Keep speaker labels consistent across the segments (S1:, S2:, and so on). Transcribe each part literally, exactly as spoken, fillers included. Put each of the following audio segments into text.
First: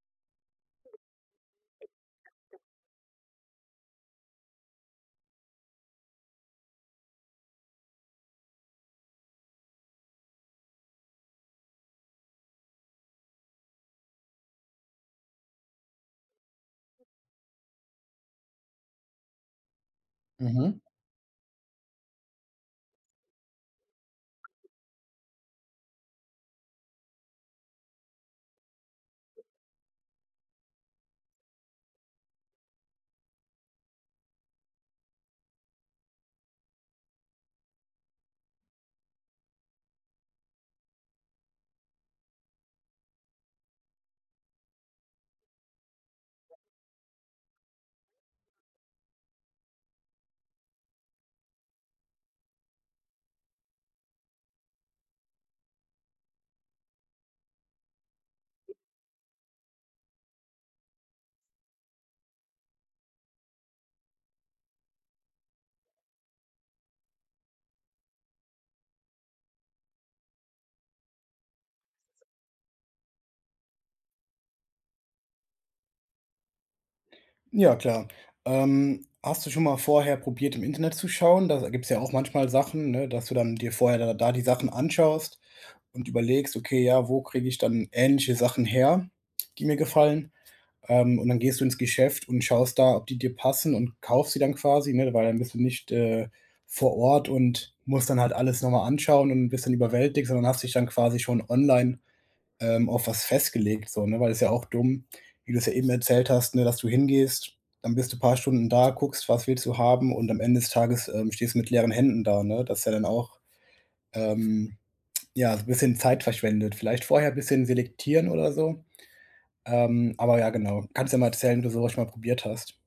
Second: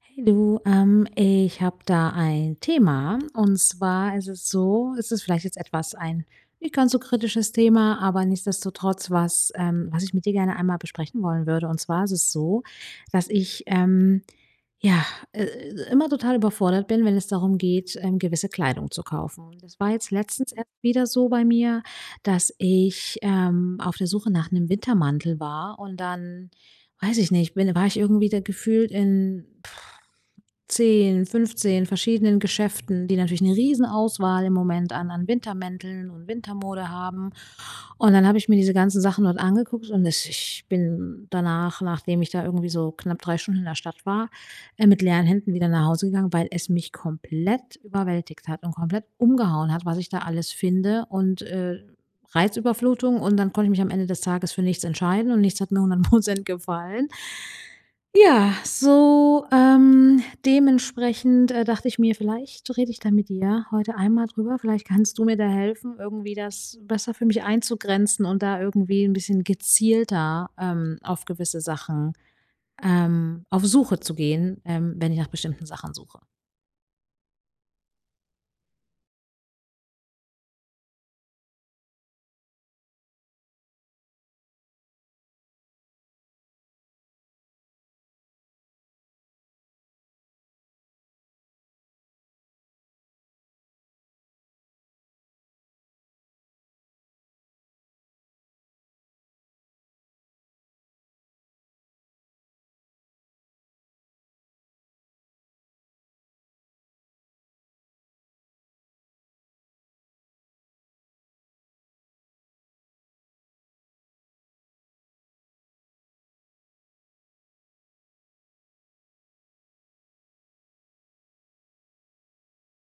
S1: Hey du, ähm, ich habe da ein Thema und zwar ist es so, es ist vielleicht jetzt etwas ein nicht ganz so kritisches Thema, aber nichtsdestotrotz was, ähm, was ich mit dir gerne einmal besprechen wollen würde. Und zwar ist es so, dass ich ähm, ja äh, immer total überfordert bin, wenn es darum geht, ähm, gewisse Kleidung zu kaufen. Das war jetzt letztens erst
S2: Mhm.
S1: wieder so bei mir, dass ich ähm, auf der Suche nach einem Wintermantel war und dann Weiß ich nicht, bin war ich irgendwie da gefühlt in pff, zehn, fünfzehn verschiedenen Geschäften, die natürlich 'ne Riesenauswahl im Moment an an Wintermänteln und Wintermode haben. Und dann habe ich mir diese ganzen Sachen dort angeguckt und es ich bin danach, nachdem ich da irgendwie so knapp drei Stunden in der Stadt war, äh, mit leeren Händen wieder nach Hause gegangen, weil es mich komplett überwältigt hat und komplett umgehauen hat, was ich da alles finde und, äh, Reizüberflutung, und dann konnte ich mich am Ende des Tages für nichts entscheiden und nichts hat mir hundert Prozent gefallen. Ja, so, ähm, dementsprechend, äh, dachte ich mir, vielleicht rede ich da mit dir heute einmal drüber. Vielleicht kannst du mir da helfen, irgendwie das besser für mich einzugrenzen und da irgendwie ein bisschen gezielter, ähm, auf gewisse Sachen, ähm auf Suche zu gehen, ähm, wenn ich nach bestimmten Sachen suche.
S2: Ja, klar. Ähm, hast du schon mal vorher probiert, im Internet zu schauen? Da gibt es ja auch manchmal Sachen, ne, dass du dann dir vorher da da die Sachen anschaust und überlegst: „Okay, ja, wo kriege ich dann ähnliche Sachen her, die mir gefallen?“ Ähm, und dann gehst du ins Geschäft und schaust da, ob die dir passen und kaufst sie dann quasi, ne? Weil dann bist du nicht, äh, vor Ort und musst dann halt alles noch mal anschauen und bist dann überwältigt, sondern hast dich dann quasi schon online ähm, auf was festgelegt so, ne? Weil ist ja auch dumm, wie du es ja eben erzählt hast, ne, dass du hingehst, dann bist du ein paar Stunden da, guckst, was willst du haben und am Ende des Tages, ähm, stehst du mit leeren Händen da, ne? Das ist ja dann auch ähm, ja, so 'n bisschen Zeit verschwendet. Vielleicht vorher ein bisschen selektieren oder so. Ähm, aber ja, genau. Kannst ja mal erzählen, wie du sowas mal probiert hast?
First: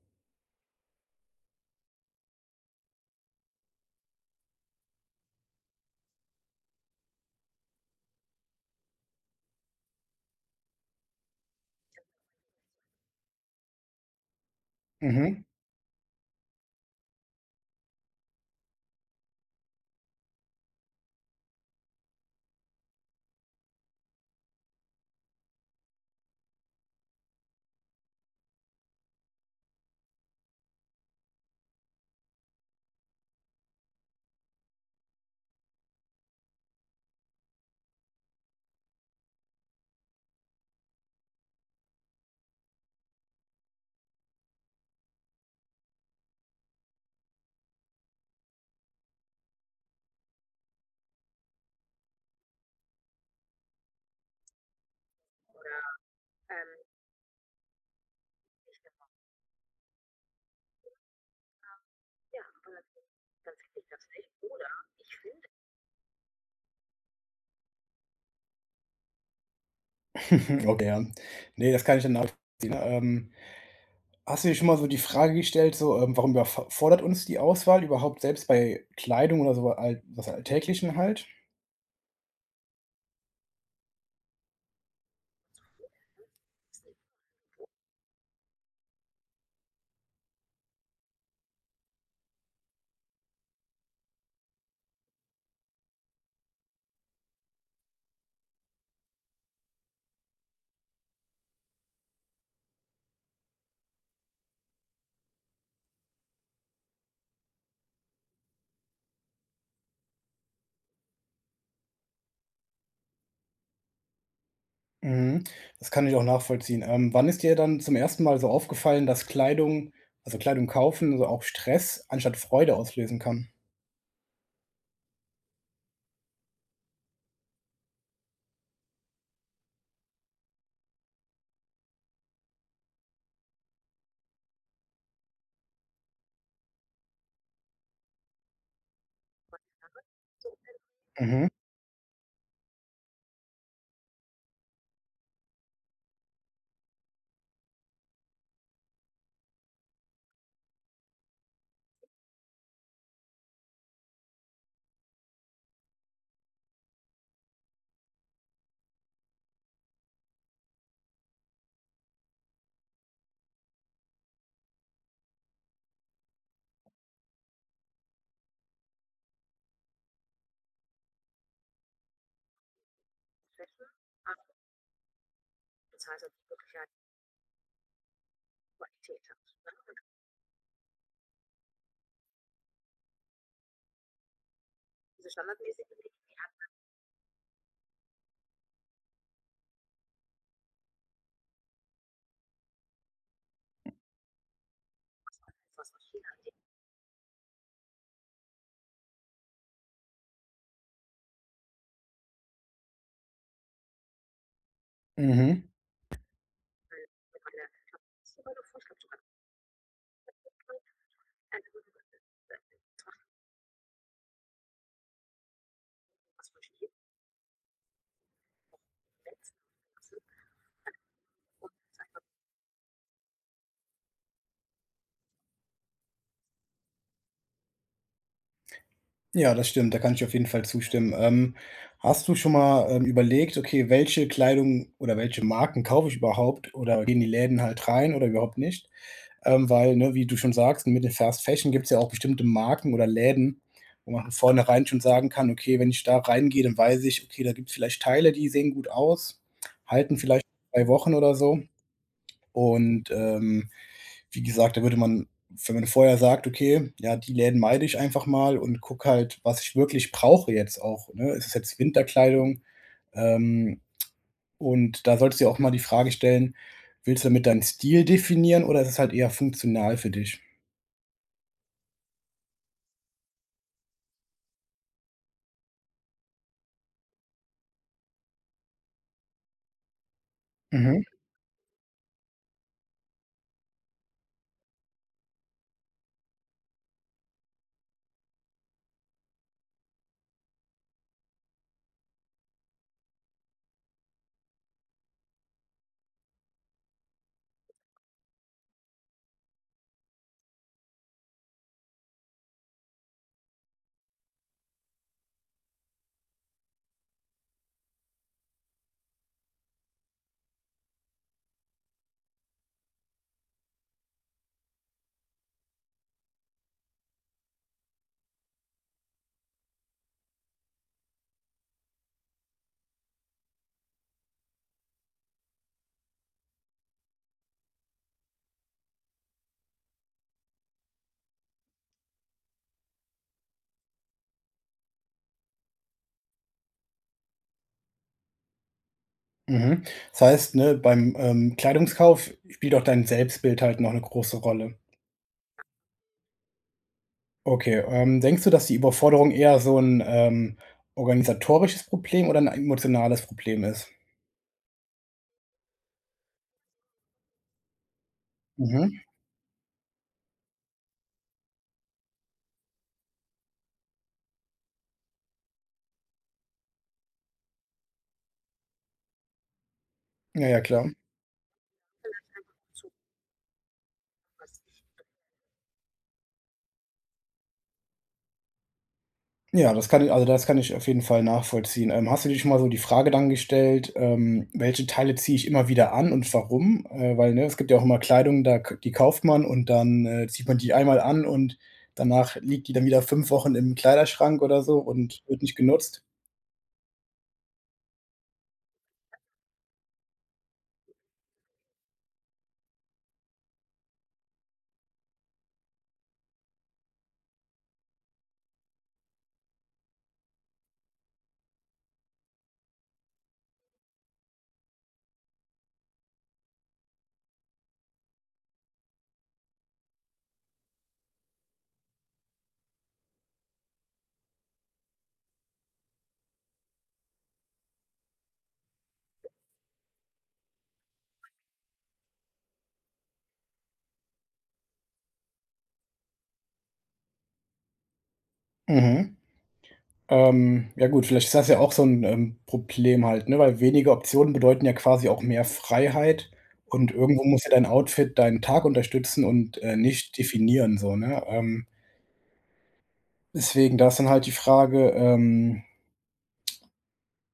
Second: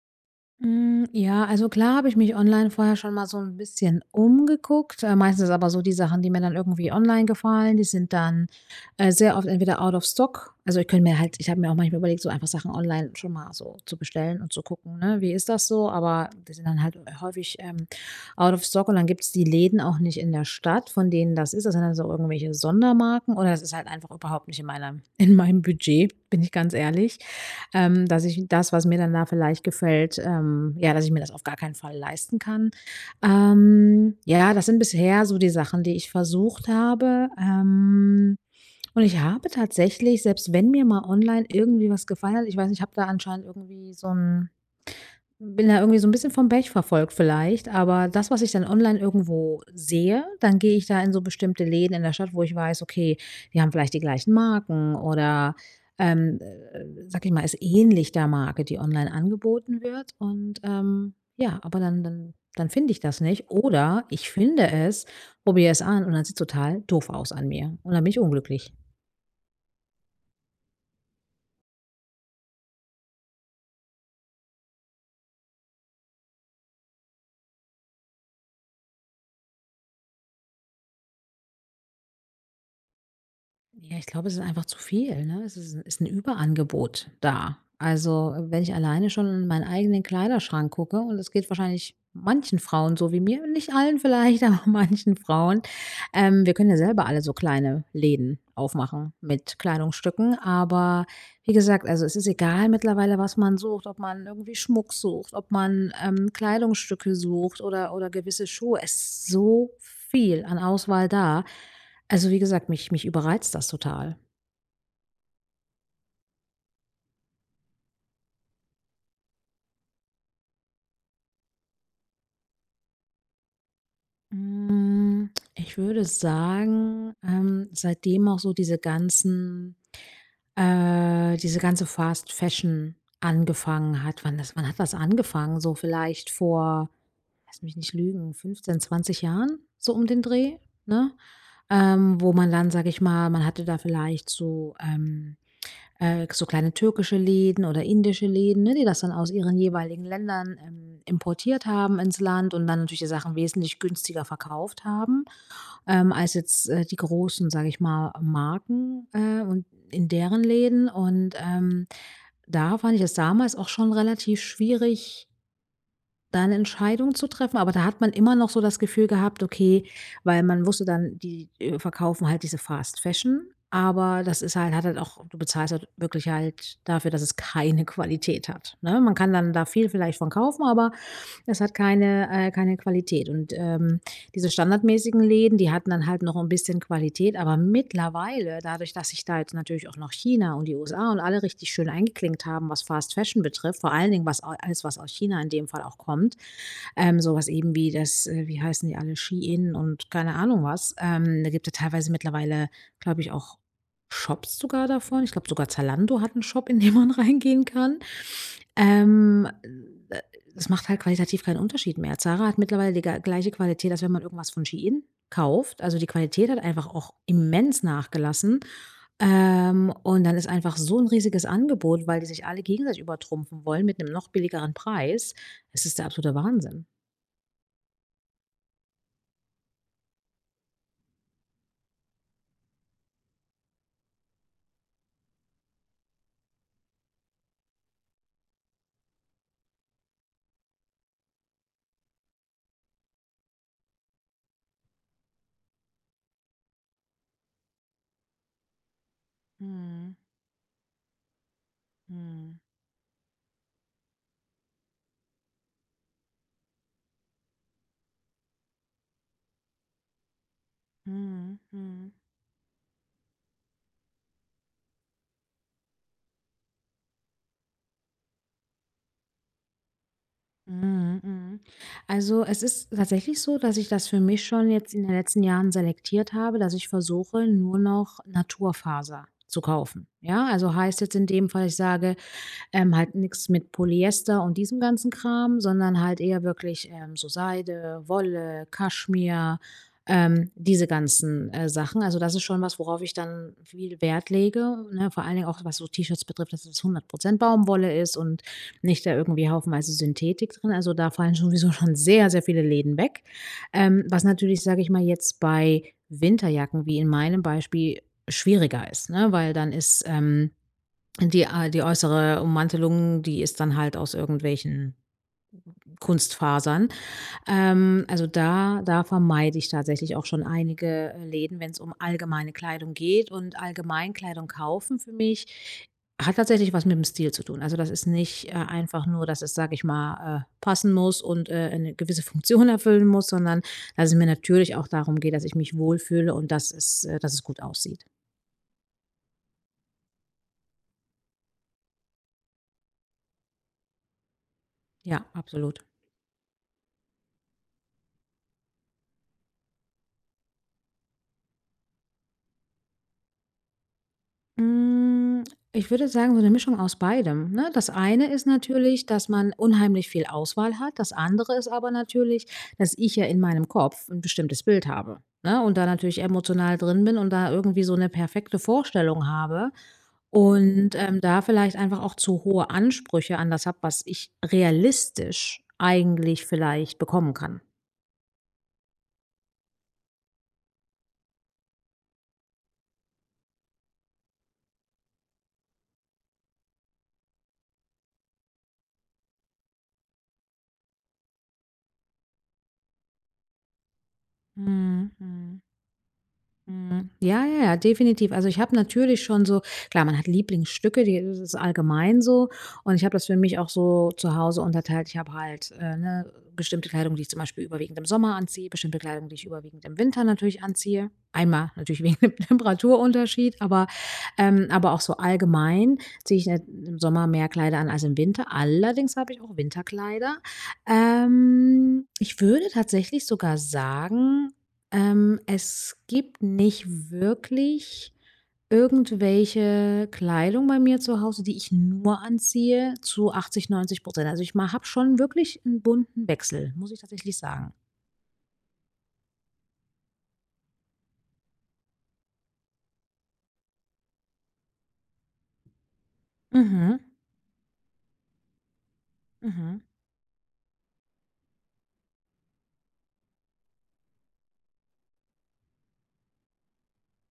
S1: Hm, ja, also klar habe ich mich online vorher schon mal so ein bisschen umgeguckt, äh, meistens aber so die Sachen, die mir dann irgendwie online gefallen, die sind dann, äh, sehr oft entweder out of stock. Also, ich könnte mir halt, ich habe mir auch manchmal überlegt, so einfach Sachen online schon mal so zu bestellen und zu gucken, ne, wie
S2: Mhm.
S1: ist das so? Aber die sind dann halt äh, häufig, ähm, out of stock, und dann gibt's die Läden auch nicht in der Stadt, von denen das ist. Das sind dann so irgendwelche Sondermarken oder es ist halt einfach überhaupt nicht in meiner in meinem Budget, bin ich ganz ehrlich, ähm, dass ich das, was mir dann da vielleicht gefällt, ähm, ja, dass ich mir das auf gar keinen Fall leisten kann. Ähm, ja, das sind bisher so die Sachen, die ich versucht habe. Ähm, und ich habe tatsächlich, selbst wenn mir mal online irgendwie was gefallen hat, ich weiß nicht, ich habe da anscheinend irgendwie so 'n bin da irgendwie so 'n bisschen vom Pech verfolgt vielleicht, aber das, was ich dann online irgendwo sehe, dann gehe ich da in so bestimmte Läden in der Stadt, wo ich weiß, okay, die haben vielleicht die gleichen Marken oder, ähm, äh, sage ich mal, ist ähnlich der Marke, die online angeboten wird, und, ähm, ja, aber dann dann dann finde ich das nicht oder ich finde es, probiere es an und dann sieht's total doof aus an mir und dann bin ich unglücklich.
S2: Okay, ja. Ne, das kann ich dann nachvollziehen. Ähm, Hast du dir schon mal so die Frage gestellt, so, ähm, warum überf fordert uns die Auswahl überhaupt selbst bei Kleidung oder so al was Alltäglichen halt?
S1: Ja, ich glaube, es ist einfach zu viel, ne? Es ist 'n ist 'n Überangebot da. Also, äh, wenn ich alleine schon in meinen eigenen Kleiderschrank gucke, und es geht wahrscheinlich manchen Frauen so wie mir, nicht allen vielleicht, aber manchen Frauen. Ähm, wir können ja selber alle so kleine Läden aufmachen mit Kleidungsstücken, aber wie gesagt, also, es ist egal mittlerweile, was man sucht, ob man irgendwie Schmuck sucht, ob man, ähm, Kleidungsstücke sucht oder oder gewisse Schuhe. Es ist so viel an Auswahl da. Also, wie gesagt, mich mich überreizt das total.
S2: Mhm, das kann ich auch nachvollziehen. Ähm, wann ist dir dann zum ersten Mal so aufgefallen, dass Kleidung also Kleidung kaufen, also auch Stress anstatt Freude auslösen kann?
S1: Hm, ich würde sagen, ähm, seitdem auch so diese ganzen äh, diese ganze Fast Fashion angefangen hat. Wann das wann hat das angefangen? So vielleicht vor, lass mich nicht lügen, fünfzehn, zwanzig Jahren, so um den Dreh, ne?
S2: Mhm,
S1: Ähm, wo man dann, sage ich mal, man hatte da vielleicht so, ähm Äh, so kleine türkische Läden oder indische Läden, ne, die das dann aus ihren jeweiligen Ländern, ähm, importiert haben ins Land und dann natürlich die Sachen wesentlich günstiger verkauft haben, ähm, als jetzt, äh, die großen, sage ich mal, Marken, äh, und in deren Läden. Und, ähm, da fand ich es damals auch schon relativ schwierig, da 'ne Entscheidung zu treffen, aber da hat man immer noch so das Gefühl gehabt, okay, weil man wusste dann, die, äh, verkaufen halt diese Fast Fashion, aber das ist halt hat halt auch du bezahlst halt wirklich halt dafür, dass es keine Qualität hat, ne? Man kann dann da viel vielleicht von kaufen, aber es hat keine äh, keine Qualität, und, ähm, diese standardmäßigen Läden, die hatten dann halt noch ein bisschen Qualität, aber mittlerweile, dadurch, dass sich da jetzt natürlich auch noch China und die U S A und alle richtig schön eingeklinkt haben, was Fast Fashion betrifft, vor allen Dingen was a alles, was aus China in dem Fall auch kommt, ähm, so eben wie das äh, wie heißen die alle? Shein und keine Ahnung was. Ähm, da gibt ja teilweise mittlerweile, glaube ich, auch Shops sogar davon. Ich glaube,
S2: mhm.
S1: sogar Zalando hat einen Shop, in den man reingehen kann. Ähm, äh, das macht halt qualitativ keinen Unterschied mehr. Zara hat mittlerweile die ge gleiche Qualität, als wenn man irgendwas von Shein kauft. Also, die Qualität hat einfach auch immens nachgelassen. Ähm, und dann ist einfach so ein riesiges Angebot, weil die sich alle gegenseitig übertrumpfen wollen mit einem noch billigeren Preis. Es ist der absolute Wahnsinn.
S2: Ja, das stimmt, da kann ich auf jeden Fall zustimmen. Ähm, hast du schon mal, ähm, überlegt: „Okay, welche Kleidung oder welche Marken kaufe ich überhaupt oder gehe in die Läden halt rein oder überhaupt nicht?“ Ähm, weil, ne, wie du schon sagst, mit den Fast Fashion gibt es ja auch bestimmte Marken oder Läden, wo man von vornherein schon sagen kann: „Okay, wenn ich da reingehe, dann weiß ich, okay, da gibt es vielleicht Teile, die sehen gut aus,
S1: Mhm.
S2: halten vielleicht zwei Wochen oder so.“
S1: Mhm.
S2: Und, ähm, wie gesagt, da würde man wenn man vorher sagt: „Okay, ja, die Läden meide ich einfach mal und guck halt, was ich wirklich brauche jetzt auch, ne? Ist es
S1: Mhm.
S2: jetzt
S1: Mhm.
S2: Winterkleidung?“ Ähm, und da solltest du dir auch mal die Frage stellen: „Willst du damit deinen Stil definieren oder ist es halt eher funktional für dich?“
S1: Mhm, mhm. Also, es ist tatsächlich so, dass ich das für mich schon jetzt in den letzten Jahren selektiert habe, dass ich versuche, nur noch Naturfaser zu kaufen. Ja, also heißt
S2: Mhm,
S1: jetzt in dem Fall, ich sage, ähm, halt nichts mit Polyester und diesem ganzen Kram, sondern halt eher wirklich ähm, so Seide, Wolle, Kaschmir, ähm, diese ganzen äh, Sachen. Also das ist schon was, worauf ich dann viel Wert lege. Ne? Vor allen Dingen auch, was so T-Shirts betrifft, dass es hundert Prozent Baumwolle ist und nicht da irgendwie haufenweise Synthetik drin, also da fallen sowieso schon sehr, sehr viele Läden weg. Ähm, was natürlich, sage ich mal, jetzt bei Winterjacken, wie in meinem Beispiel, schwieriger ist, ne? Weil dann ist, ähm, die, äh die äußere Ummantelung, die ist dann halt aus irgendwelchen Kunstfasern, ähm, also da da vermeide ich tatsächlich auch schon einige, äh, Läden, wenn es um allgemeine Kleidung geht, und allgemein Kleidung kaufen für mich hat tatsächlich was mit dem Stil zu tun. Also, das ist nicht, äh, einfach nur, dass es, sage ich mal, äh, passen muss und, äh, eine gewisse Funktion erfüllen muss, sondern dass es mir natürlich auch darum geht, dass ich mich wohlfühle und dass es äh, dass es gut aussieht.
S2: mhm. Das heißt, ne, beim, ähm, Kleidungskauf spielt auch dein Selbstbild halt noch eine große Rolle.
S1: Ja, absolut.
S2: Okay, ähm, denkst du, dass die Überforderung eher so ein ähm, organisatorisches Problem oder ein emotionales Problem ist?
S1: Hm, ich würde sagen, so 'ne Mischung aus beidem, ne? Das eine ist
S2: Mhm.
S1: natürlich, dass man unheimlich viel Auswahl hat. Das andere ist aber natürlich, dass ich ja in meinem Kopf ein bestimmtes Bild habe, ne? Und da natürlich emotional drin bin und da irgendwie so eine perfekte Vorstellung habe,
S2: Ja, ja,
S1: und,
S2: klar.
S1: ähm, da vielleicht einfach auch zu hohe Ansprüche an das habe, was ich realistisch eigentlich vielleicht bekommen kann.
S2: Ja, das kann ich also, das kann ich auf jeden Fall nachvollziehen. Ähm, hast du dir schon mal so die Frage dann gestellt, ähm, welche Teile ziehe ich immer wieder an und warum? Äh, weil, ne, es gibt ja auch immer Kleidung, da k die kauft man und dann, äh, zieht man die einmal an und danach liegt die dann wieder fünf Wochen im Kleiderschrank oder so
S1: Mhm,
S2: und wird nicht
S1: mhm.
S2: genutzt.
S1: Mhm. Ja, ja, ja, definitiv. Also ich habe natürlich schon so, klar, man hat Lieblingsstücke, die, das ist allgemein so. Und ich habe das für mich auch so zu Hause unterteilt. Ich habe halt äh, ne, bestimmte Kleidung, die ich zum Beispiel überwiegend im Sommer anziehe, bestimmte Kleidung, die ich überwiegend im Winter natürlich anziehe. Einmal natürlich wegen dem Temperaturunterschied, aber, ähm, aber auch so allgemein ziehe ich ne- im Sommer mehr Kleider an als im Winter. Allerdings habe ich auch Winterkleider. Ähm, ich würde tatsächlich sogar sagen, ähm, es gibt nicht wirklich irgendwelche Kleidung bei mir zu Hause, die ich nur anziehe zu achtzig, neunzig Prozent. Also, ich ma habe schon wirklich einen bunten Wechsel, muss ich tatsächlich sagen.
S2: Mhm. Ähm, ja gut, vielleicht ist das ja auch so 'n, ähm, Problem halt, ne, weil weniger Optionen bedeuten ja quasi auch mehr Freiheit und
S1: Mhm,
S2: irgendwo muss ja dein Outfit deinen Tag unterstützen und, äh,
S1: mhm.
S2: nicht definieren so, ne? Ähm, deswegen da ist dann halt die Frage, ähm,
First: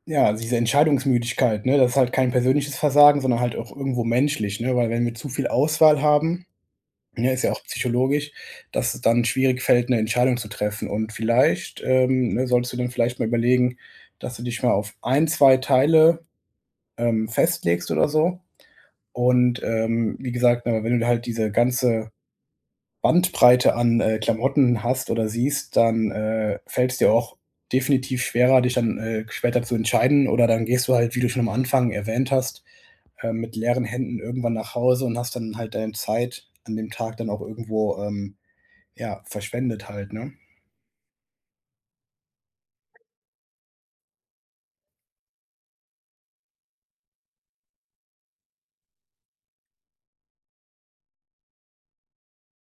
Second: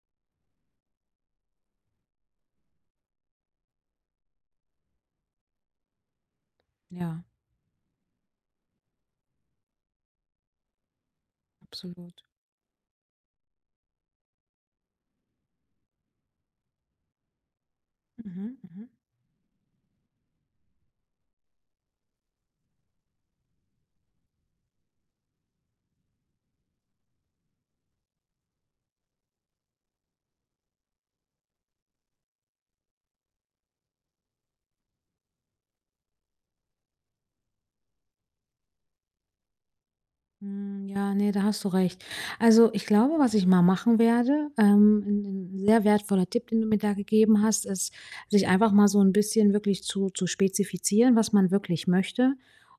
S2: ja, also diese Entscheidungsmüdigkeit, ne? Das ist halt kein persönliches Versagen, sondern halt auch irgendwo menschlich, ne? Weil wenn wir zu viel Auswahl haben.
S1: Ja,
S2: Ja, ist ja auch psychologisch, dass es dann schwierig fällt, 'ne Entscheidung zu treffen. Und vielleicht,
S1: absolut.
S2: ähm, ne, solltest du dann vielleicht mal überlegen, dass du dich mal auf ein zwei Teile, ähm, festlegst oder so.
S1: Mhm, mhm.
S2: Und, ähm, wie gesagt, ne, wenn du halt diese ganze Bandbreite an, äh, Klamotten hast oder siehst, dann, äh, fällt's dir auch definitiv schwerer, dich dann, äh, später zu entscheiden oder dann gehst du halt, wie du schon am Anfang erwähnt hast, ähm, mit leeren Händen irgendwann nach Hause und hast dann halt deine Zeit an dem Tag dann auch irgendwo, ähm ja, verschwendet halt, ne?
S1: Hm, ja, ne, da hast du recht. Also, ich glaube, was ich mal machen werde, ähm, 'n 'n sehr wertvoller Tipp, den du mir da gegeben hast, ist, sich einfach mal so ein bisschen wirklich zu zu spezifizieren, was man wirklich möchte.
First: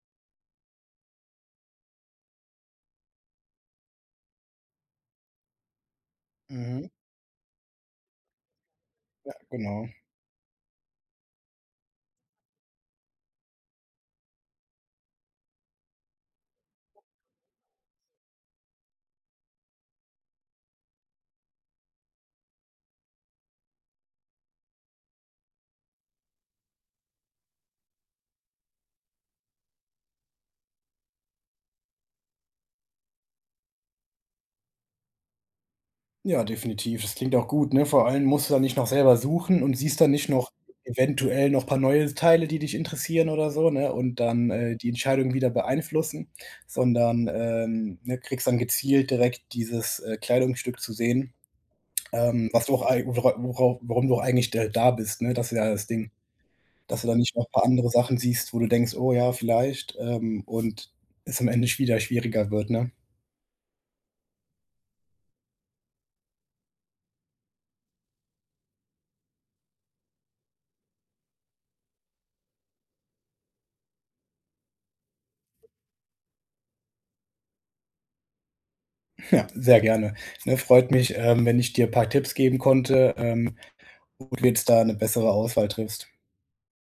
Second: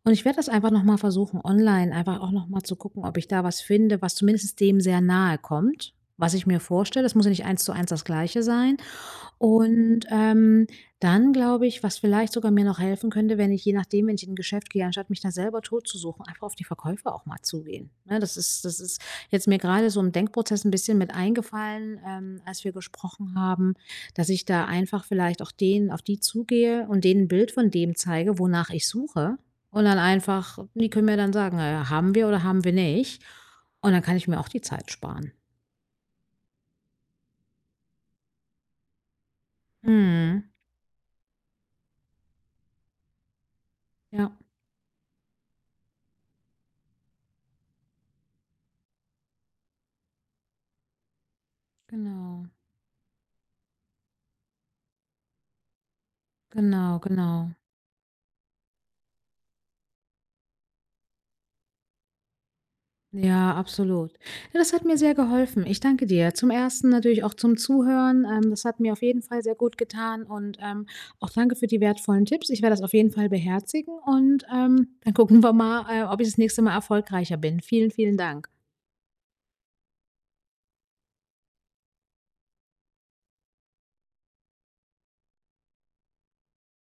S1: Und ich werde das einfach noch mal versuchen, online einfach auch noch mal zu gucken, ob ich da was finde, was zumindest dem sehr nahe kommt, was ich mir
S2: Mhm.
S1: vorstelle. Das muss ja nicht eins zu eins das Gleiche sein,
S2: Ja, genau.
S1: und, ähm, dann glaube ich, was vielleicht sogar mir noch helfen könnte, wenn ich je nachdem, wenn ich in 'n Geschäft gehe, anstatt mich da selber totzusuchen, einfach auf die Verkäufer auch mal zugehen, ne? Das ist das ist jetzt mir gerade so im Denkprozess ein bisschen mit eingefallen, ähm, als wir gesprochen haben, dass ich da einfach vielleicht auch denen auf die zugehe und denen 'n Bild von dem zeige, wonach ich suche. Und dann einfach die können mir dann sagen: „Äh, haben wir oder haben wir nicht?“ Und dann kann ich mir auch die Zeit sparen.
S2: Ja, definitiv. Das klingt auch gut, ne? Vor allem musst du dann nicht noch selber suchen und siehst dann nicht
S1: Mhm.
S2: noch eventuell noch paar neue Teile, die dich interessieren oder so, ne? Und
S1: Ja,
S2: dann, äh, die Entscheidung wieder beeinflussen, sondern, ähm, ne, kriegst dann gezielt direkt dieses, äh, Kleidungsstück zu sehen,
S1: genau.
S2: ähm, was du auch ei wora wora warum du auch eigentlich da da bist, ne? Das ist ja das Ding,
S1: Genau,
S2: dass du dann nicht noch
S1: genau.
S2: ein paar andere Sachen siehst, wo du denkst: „Oh ja, vielleicht“, ähm, und es am Ende wieder schwieriger wird, ne?
S1: Ja, absolut. Ja, das hat mir sehr geholfen. Ich danke dir. Zum Ersten natürlich auch zum Zuhören. Ähm, das hat mir auf jeden Fall sehr gut getan, und ähm, auch danke für die wertvollen Tipps. Ich werde das auf jeden Fall beherzigen, und ähm, dann gucken wir mal, äh, ob ich das nächste Mal erfolgreicher bin. Vielen, vielen Dank.
S2: Ja, sehr gerne. Ne, freut mich, ähm, wenn ich dir ein paar Tipps geben konnte, ähm, und du jetzt da eine bessere Auswahl triffst.